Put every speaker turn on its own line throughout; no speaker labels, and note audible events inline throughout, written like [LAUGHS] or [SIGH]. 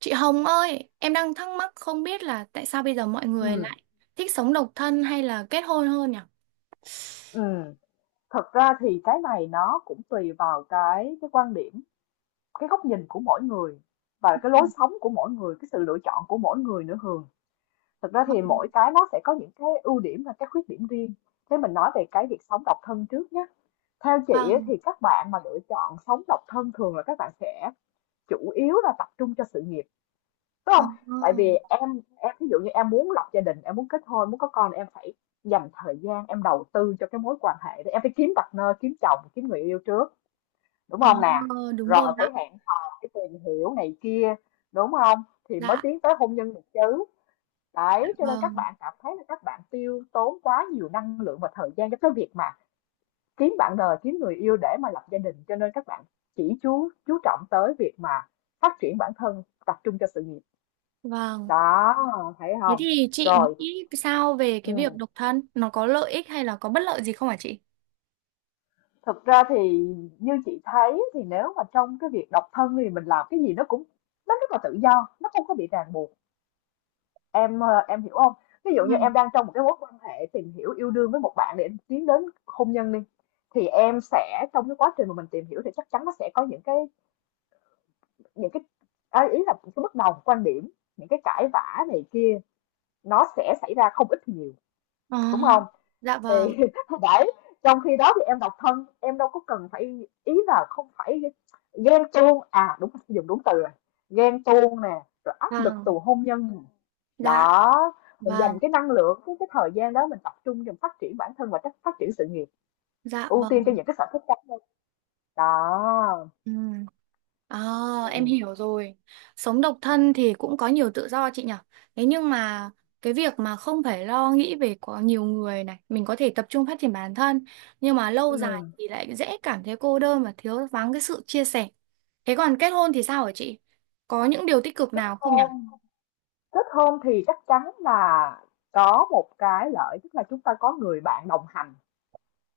Chị Hồng ơi, em đang thắc mắc không biết là tại sao bây giờ mọi người
Ừ,
lại thích sống độc thân hay là kết hôn hơn nhỉ?
ừ. Thật ra thì cái này nó cũng tùy vào cái quan điểm, cái góc nhìn của mỗi người
Ừ,
và cái lối sống của mỗi người, cái sự lựa chọn của mỗi người nữa Hường. Thật ra thì mỗi cái nó sẽ có những cái ưu điểm và cái khuyết điểm riêng. Thế mình nói về cái việc sống độc thân trước nhé. Theo chị ấy,
vâng,
thì các bạn mà lựa chọn sống độc thân thường là các bạn sẽ chủ yếu là tập trung cho sự nghiệp, đúng không? Tại vì
vâng,
em ví dụ như em muốn lập gia đình, em muốn kết hôn, muốn có con thì em phải dành thời gian, em đầu tư cho cái mối quan hệ đó, em phải kiếm partner, kiếm chồng, kiếm người yêu trước, đúng
ờ,
không nè?
ờ, đúng
Rồi
rồi
phải
ạ,
hẹn hò, phải tìm hiểu này kia, đúng không, thì mới
dạ,
tiến tới hôn nhân được chứ. Đấy, cho nên các
vâng,
bạn cảm thấy là các bạn tiêu tốn quá nhiều năng lượng và thời gian cho cái việc mà kiếm bạn đời, kiếm người yêu để mà lập gia đình, cho nên các bạn chỉ chú trọng tới việc mà phát triển bản thân, tập trung cho sự nghiệp.
vâng.
Đó, thấy
Thế
không?
thì chị
Rồi,
nghĩ sao về cái việc
ừ.
độc thân? Nó có lợi ích hay là có bất lợi gì không hả chị?
Thực ra thì như chị thấy thì nếu mà trong cái việc độc thân thì mình làm cái gì nó cũng nó rất là tự do, nó không có bị ràng buộc. Em hiểu không? Ví dụ như
Ừ.
em đang trong một cái mối quan hệ tìm hiểu yêu đương với một bạn để tiến đến hôn nhân đi, thì em sẽ trong cái quá trình mà mình tìm hiểu thì chắc chắn nó sẽ có những cái những cái à, ý là những cái bất đồng quan điểm, những cái cãi vã này kia, nó sẽ xảy ra không ít thì nhiều,
Ờ,
đúng không?
dạ vâng,
Thì [LAUGHS] đấy, trong khi đó thì em độc thân, em đâu có cần phải, ý là không phải ghen tuông à, đúng, dùng đúng từ rồi, ghen tuông nè, rồi áp lực từ
vâng,
hôn nhân.
dạ,
Đó, mình
vâng,
dành cái năng lượng, cái thời gian đó mình tập trung cho phát triển bản thân và phát phát triển sự nghiệp,
dạ
ưu tiên cho
vâng.
những cái sở thích cá nhân. Đó,
Ừ. À, em
ừ.
hiểu rồi. Sống độc thân thì cũng có nhiều tự do chị nhỉ. Thế nhưng mà cái việc mà không phải lo nghĩ về có nhiều người này, mình có thể tập trung phát triển bản thân, nhưng mà lâu dài
Ừ.
thì lại dễ cảm thấy cô đơn và thiếu vắng cái sự chia sẻ. Thế còn kết hôn thì sao hả chị? Có những điều tích cực
Kết
nào không nhỉ?
hôn, kết hôn thì chắc chắn là có một cái lợi, tức là chúng ta có người bạn đồng hành.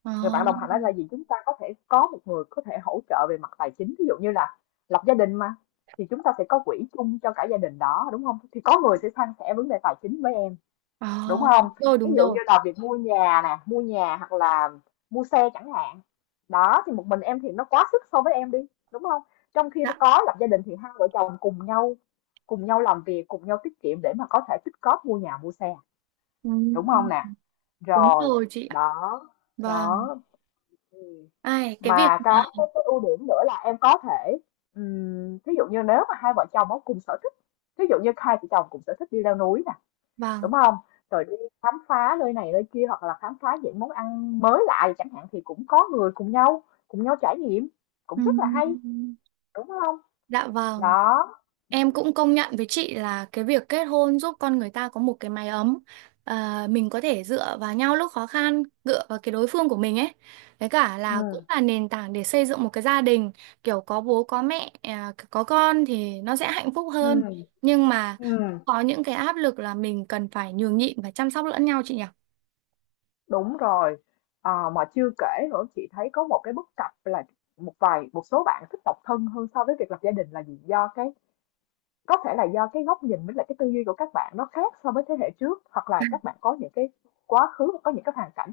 Ờ,
Người bạn đồng hành đó là gì? Chúng ta có thể có một người có thể hỗ trợ về mặt tài chính, ví dụ như là lập gia đình mà, thì chúng ta sẽ có quỹ chung cho cả gia đình đó, đúng không? Thì có người sẽ san sẻ vấn đề tài chính với em,
ờ,
đúng không?
đúng rồi,
Ví
đúng
dụ
rồi.
như là việc mua nhà nè, mua nhà hoặc là mua xe chẳng hạn. Đó, thì một mình em thì nó quá sức so với em đi, đúng không? Trong khi
Dạ.
có lập gia đình thì hai vợ chồng cùng nhau, cùng nhau làm việc, cùng nhau tiết kiệm để mà có thể tích cóp mua nhà, mua xe,
Ừ,
đúng không nè?
đúng
Rồi,
rồi chị ạ.
đó,
Vâng.
đó, ừ,
Ai, cái việc
mà
mà,
cái ưu điểm nữa là em có thể, ví dụ như nếu mà hai vợ chồng có cùng sở thích, ví dụ như hai vợ chồng cùng sở thích đi leo núi nè, đúng
vâng.
không, rồi đi khám phá nơi này nơi kia hoặc là khám phá những món ăn mới lạ chẳng hạn, thì cũng có người cùng nhau, cùng nhau trải nghiệm, cũng
Ừ,
rất là hay, đúng không?
dạ vâng.
Đó,
Em cũng công nhận với chị là cái việc kết hôn giúp con người ta có một cái mái ấm. À, mình có thể dựa vào nhau lúc khó khăn, dựa vào cái đối phương của mình ấy. Với cả là cũng
ừ,
là nền tảng để xây dựng một cái gia đình, kiểu có bố có mẹ, à, có con thì nó sẽ hạnh phúc hơn.
ừ,
Nhưng mà
ừ.
có những cái áp lực là mình cần phải nhường nhịn và chăm sóc lẫn nhau chị nhỉ?
Đúng rồi, à, mà chưa kể nữa chị thấy có một cái bất cập là một số bạn thích độc thân hơn so với việc lập gia đình là gì, do cái, có thể là do cái góc nhìn với lại cái tư duy của các bạn nó khác so với thế hệ trước, hoặc là các bạn có những cái quá khứ, có những cái hoàn cảnh,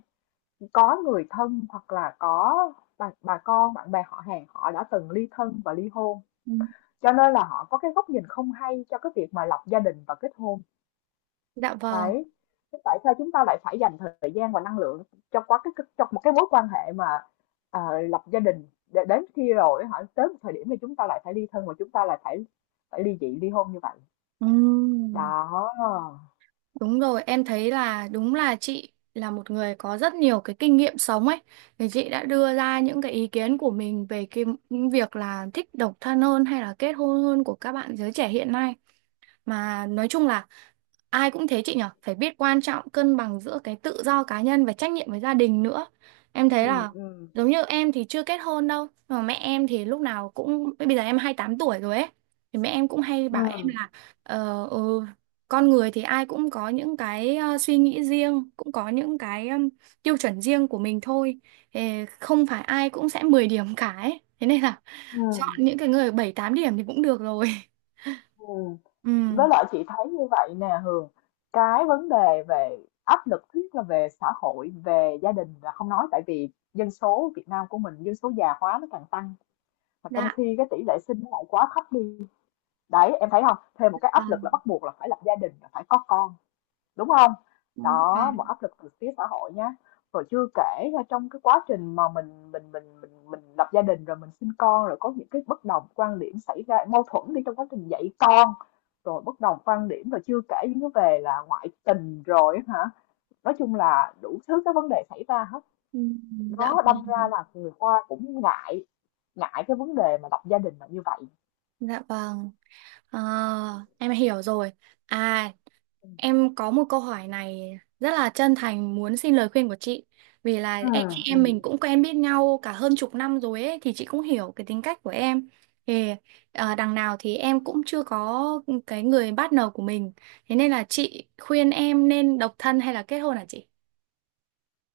có người thân hoặc là có bà con, bạn bè họ hàng họ đã từng ly thân và ly hôn.
Ừ.
Cho nên là họ có cái góc nhìn không hay cho cái việc mà lập gia đình và kết hôn.
Dạ vâng.
Đấy. Thế tại sao chúng ta lại phải dành thời gian và năng lượng cho quá cái, trong một cái mối quan hệ mà, à, lập gia đình, để đến khi rồi họ tới một thời điểm thì chúng ta lại phải ly thân và chúng ta lại phải phải ly dị ly hôn như vậy.
Ừ.
Đó.
Đúng rồi, em thấy là đúng là chị là một người có rất nhiều cái kinh nghiệm sống ấy. Thì chị đã đưa ra những cái ý kiến của mình về cái những việc là thích độc thân hơn hay là kết hôn hơn của các bạn giới trẻ hiện nay. Mà nói chung là ai cũng thế chị nhở, phải biết quan trọng cân bằng giữa cái tự do cá nhân và trách nhiệm với gia đình nữa. Em thấy
Ừm,
là
ừm,
giống như em thì chưa kết hôn đâu, mà mẹ em thì lúc nào cũng bây giờ em 28 tuổi rồi ấy. Thì mẹ em cũng hay bảo em
ừm,
là ờ, ừ, con người thì ai cũng có những cái suy nghĩ riêng, cũng có những cái tiêu chuẩn riêng của mình thôi. Ờ, không phải ai cũng sẽ 10 điểm cả ấy. Thế nên là chọn
ừm,
những cái người 7 8 điểm thì cũng được rồi. [LAUGHS]
ừm.
Ừ,
Với lại chị thấy như vậy nè Hường, cái vấn đề về áp lực thiết là về xã hội, về gia đình là không nói, tại vì dân số Việt Nam của mình, dân số già hóa nó càng tăng mà trong
dạ.
khi cái tỷ lệ sinh nó lại quá thấp đi. Đấy, em thấy không? Thêm một cái
À,
áp lực là bắt buộc là phải lập gia đình, là phải có con, đúng không?
ừ,
Đó,
vâng.
một áp lực từ phía xã hội nhá. Rồi chưa kể là trong cái quá trình mà mình lập gia đình, rồi mình sinh con, rồi có những cái bất đồng quan điểm xảy ra, mâu thuẫn đi, trong quá trình dạy con, rồi bất đồng quan điểm, rồi chưa kể những cái về là ngoại tình rồi hả, nói chung là đủ thứ cái vấn đề xảy ra hết.
Ừ, dạ
Đó, đâm ra
vâng.
là người Hoa cũng ngại, ngại cái vấn đề mà lập gia đình là như vậy.
Dạ vâng. À, em hiểu rồi. À, em có một câu hỏi này rất là chân thành muốn xin lời khuyên của chị. Vì là
Ừ,
em chị
ừ.
em mình cũng quen biết nhau cả hơn chục năm rồi ấy thì chị cũng hiểu cái tính cách của em. Thì đằng nào thì em cũng chưa có cái người partner của mình. Thế nên là chị khuyên em nên độc thân hay là kết hôn hả chị?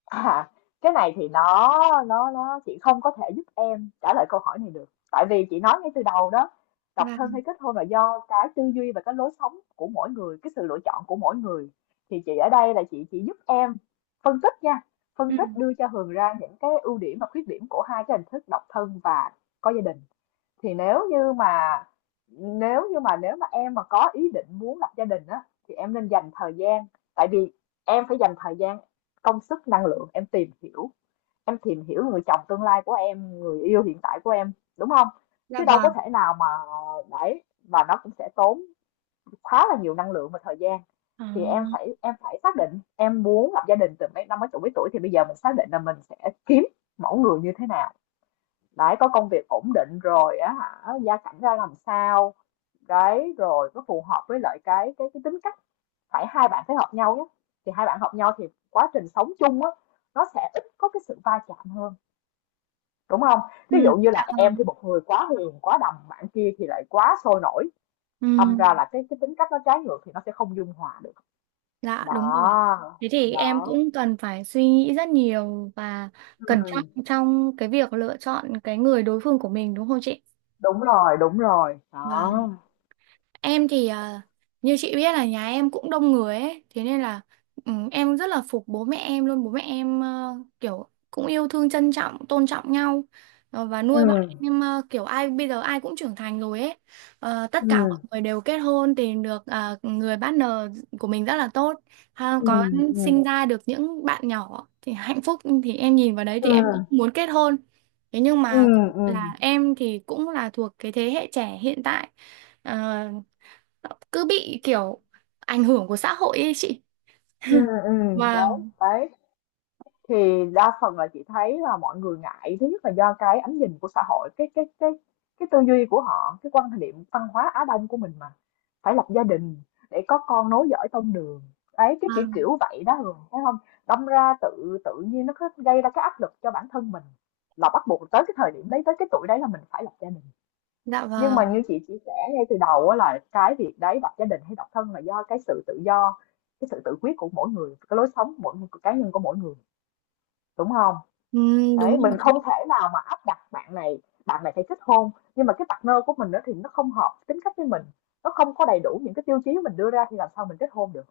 À, cái này thì nó, nó chị không có thể giúp em trả lời câu hỏi này được, tại vì chị nói ngay từ đầu đó, độc thân
Vâng.
hay kết hôn là do cái tư duy và cái lối sống của mỗi người, cái sự lựa chọn của mỗi người. Thì chị ở đây là chị chỉ giúp em phân tích nha,
Ừ.
phân tích đưa cho Hường ra những cái ưu điểm và khuyết điểm của hai cái hình thức độc thân và có gia đình. Thì nếu mà em mà có ý định muốn lập gia đình á, thì em nên dành thời gian, tại vì em phải dành thời gian, công sức, năng lượng em tìm hiểu, em tìm hiểu người chồng tương lai của em, người yêu hiện tại của em, đúng không?
Dạ
Chứ đâu có
vâng.
thể nào mà, đấy, và nó cũng sẽ tốn khá là nhiều năng lượng và thời gian.
Ờ.
Thì em phải xác định em muốn lập gia đình từ mấy năm, mấy tuổi, mấy tuổi thì bây giờ mình xác định là mình sẽ kiếm mẫu người như thế nào. Đấy, có công việc ổn định rồi á hả, gia cảnh ra làm sao, đấy, rồi nó phù hợp với lại cái tính cách, phải hai bạn phải hợp nhau nhé, thì hai bạn hợp nhau thì quá trình sống chung á, nó sẽ ít có cái sự va chạm hơn, đúng không? Ví
Ừ.
dụ như là
Dạ
em
vâng.
thì một người quá hiền, quá đầm, bạn kia thì lại quá sôi nổi,
Ừ.
đâm ra là cái tính cách nó trái ngược thì nó sẽ không dung hòa được.
Dạ đúng rồi.
Đó,
Thế thì em
đó,
cũng cần phải suy nghĩ rất nhiều và cẩn
ừ,
trọng trong cái việc lựa chọn cái người đối phương của mình đúng không chị?
đúng rồi, đúng rồi. Đó,
Vâng. Em thì như chị biết là nhà em cũng đông người ấy, thế nên là em rất là phục bố mẹ em luôn, bố mẹ em kiểu cũng yêu thương trân trọng, tôn trọng nhau và
ừ,
nuôi bọn em kiểu ai bây giờ ai cũng trưởng thành rồi ấy. Ờ, tất
ừ,
cả mọi người đều kết hôn tìm được người partner của mình rất là tốt, ha,
ừ,
có
ừ,
sinh ra được những bạn nhỏ thì hạnh phúc thì em nhìn vào đấy
ừ,
thì em cũng muốn kết hôn. Thế nhưng
ừ,
mà
ừ.
là em thì cũng là thuộc cái thế hệ trẻ hiện tại Ờ, cứ bị kiểu ảnh hưởng của xã hội ấy chị.
Ừ, ừ, đấy,
Vâng,
đấy. Thì đa phần là chị thấy là mọi người ngại, thứ nhất là do cái ánh nhìn của xã hội, cái tư duy của họ, cái quan niệm văn hóa Á Đông của mình mà, phải lập gia đình để có con nối dõi tông đường. Đấy, cái kiểu
vâng,
kiểu vậy đó Hường, thấy không? Đâm ra tự tự nhiên nó có gây ra cái áp lực cho bản thân mình, là bắt buộc tới cái thời điểm đấy, tới cái tuổi đấy là mình phải lập gia đình.
dạ
Nhưng mà
vâng.
như chị chia sẻ ngay từ đầu á, là cái việc đấy, lập gia đình hay độc thân là do cái sự tự do, cái sự tự quyết của mỗi người, cái lối sống của mỗi, của cá nhân của mỗi người, đúng không? Đấy,
Đúng
mình không
rồi.
thể nào mà áp đặt bạn này phải kết hôn, nhưng mà cái partner của mình đó thì nó không hợp tính cách với mình, nó không có đầy đủ những cái tiêu chí mình đưa ra thì làm sao mình kết hôn được?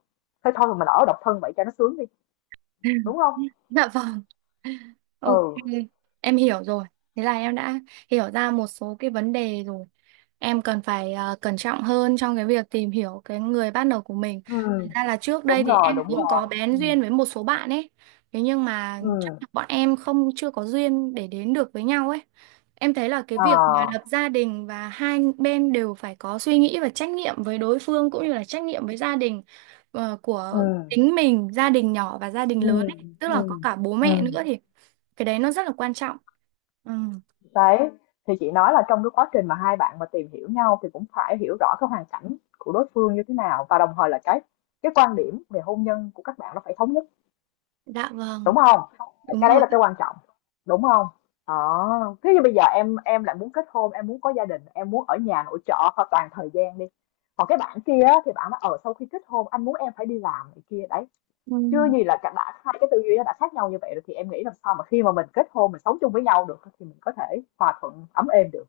Thế thôi mà mình ở độc thân vậy cho nó sướng đi,
[LAUGHS]
đúng không?
Dạ vâng. Ok,
Ừ,
em hiểu rồi. Thế là em đã hiểu ra một số cái vấn đề rồi. Em cần phải cẩn trọng hơn trong cái việc tìm hiểu cái người partner của mình.
ừ,
Thật ra là trước đây thì em
đúng
cũng
rồi,
có
ừ,
bén duyên với một số bạn ấy. Thế nhưng mà
ừ,
chắc là bọn em không chưa có duyên để đến được với nhau ấy. Em thấy là cái việc mà
à,
lập gia đình và hai bên đều phải có suy nghĩ và trách nhiệm với đối phương cũng như là trách nhiệm với gia đình
ừ,
của chính mình, gia đình nhỏ và gia đình
ừ,
lớn ấy. Tức là
ừ,
có cả bố mẹ
ừ.
nữa thì cái đấy nó rất là quan trọng. Ừ,
Đấy, thì chị nói là trong cái quá trình mà hai bạn mà tìm hiểu nhau thì cũng phải hiểu rõ cái hoàn cảnh của đối phương như thế nào, và đồng thời là cái quan điểm về hôn nhân của các bạn nó phải thống nhất,
dạ vâng,
đúng không?
đúng
Cái đấy
rồi.
là cái quan trọng, đúng không? Đó, thế như bây giờ em lại muốn kết hôn, em muốn có gia đình, em muốn ở nhà nội trợ hoặc toàn thời gian đi. Còn cái bạn kia á, thì bạn nói ở sau khi kết hôn anh muốn em phải đi làm này kia đấy.
Ừ,
Chưa gì là cả đã hai cái tư duy nó đã khác nhau như vậy rồi thì em nghĩ làm sao mà khi mà mình kết hôn, mình sống chung với nhau được thì mình có thể hòa thuận ấm êm được.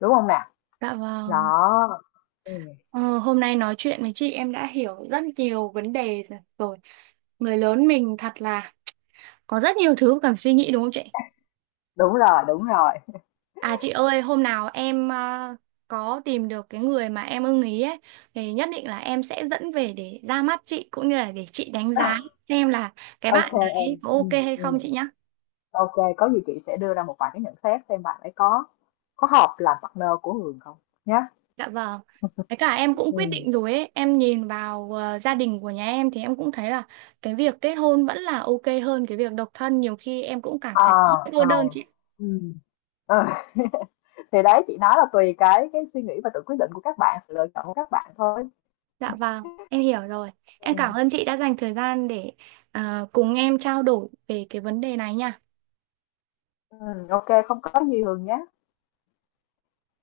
Đúng không nè?
dạ vâng.
Đó, ừm,
Ờ, hôm nay nói chuyện với chị em đã hiểu rất nhiều vấn đề rồi. Người lớn mình thật là có rất nhiều thứ cần suy nghĩ đúng không chị?
đúng rồi, đúng rồi.
À chị ơi, hôm nào em có tìm được cái người mà em ưng ý ấy thì nhất định là em sẽ dẫn về để ra mắt chị cũng như là để chị đánh giá
[LAUGHS]
xem là cái
Ô
bạn
kê em,
đấy có ok hay không chị nhá.
ô, có gì chị sẽ đưa ra một vài cái nhận xét xem bạn ấy có hợp làm partner của Hường không, nhá.
Dạ vâng. Với cả em cũng quyết
Ừm,
định rồi ấy, em nhìn vào gia đình của nhà em thì em cũng thấy là cái việc kết hôn vẫn là ok hơn cái việc độc thân, nhiều khi em cũng cảm
ờ,
thấy cô
ờ,
đơn chị.
ừm, ờ. [LAUGHS] Thì đấy, chị nói là tùy cái suy nghĩ và tự quyết định của các bạn, sự lựa chọn của các bạn thôi.
Dạ vâng, em hiểu rồi. Em cảm
Ừm,
ơn chị đã dành thời gian để cùng em trao đổi về cái vấn đề này nha.
ô, không có gì Hường nhé.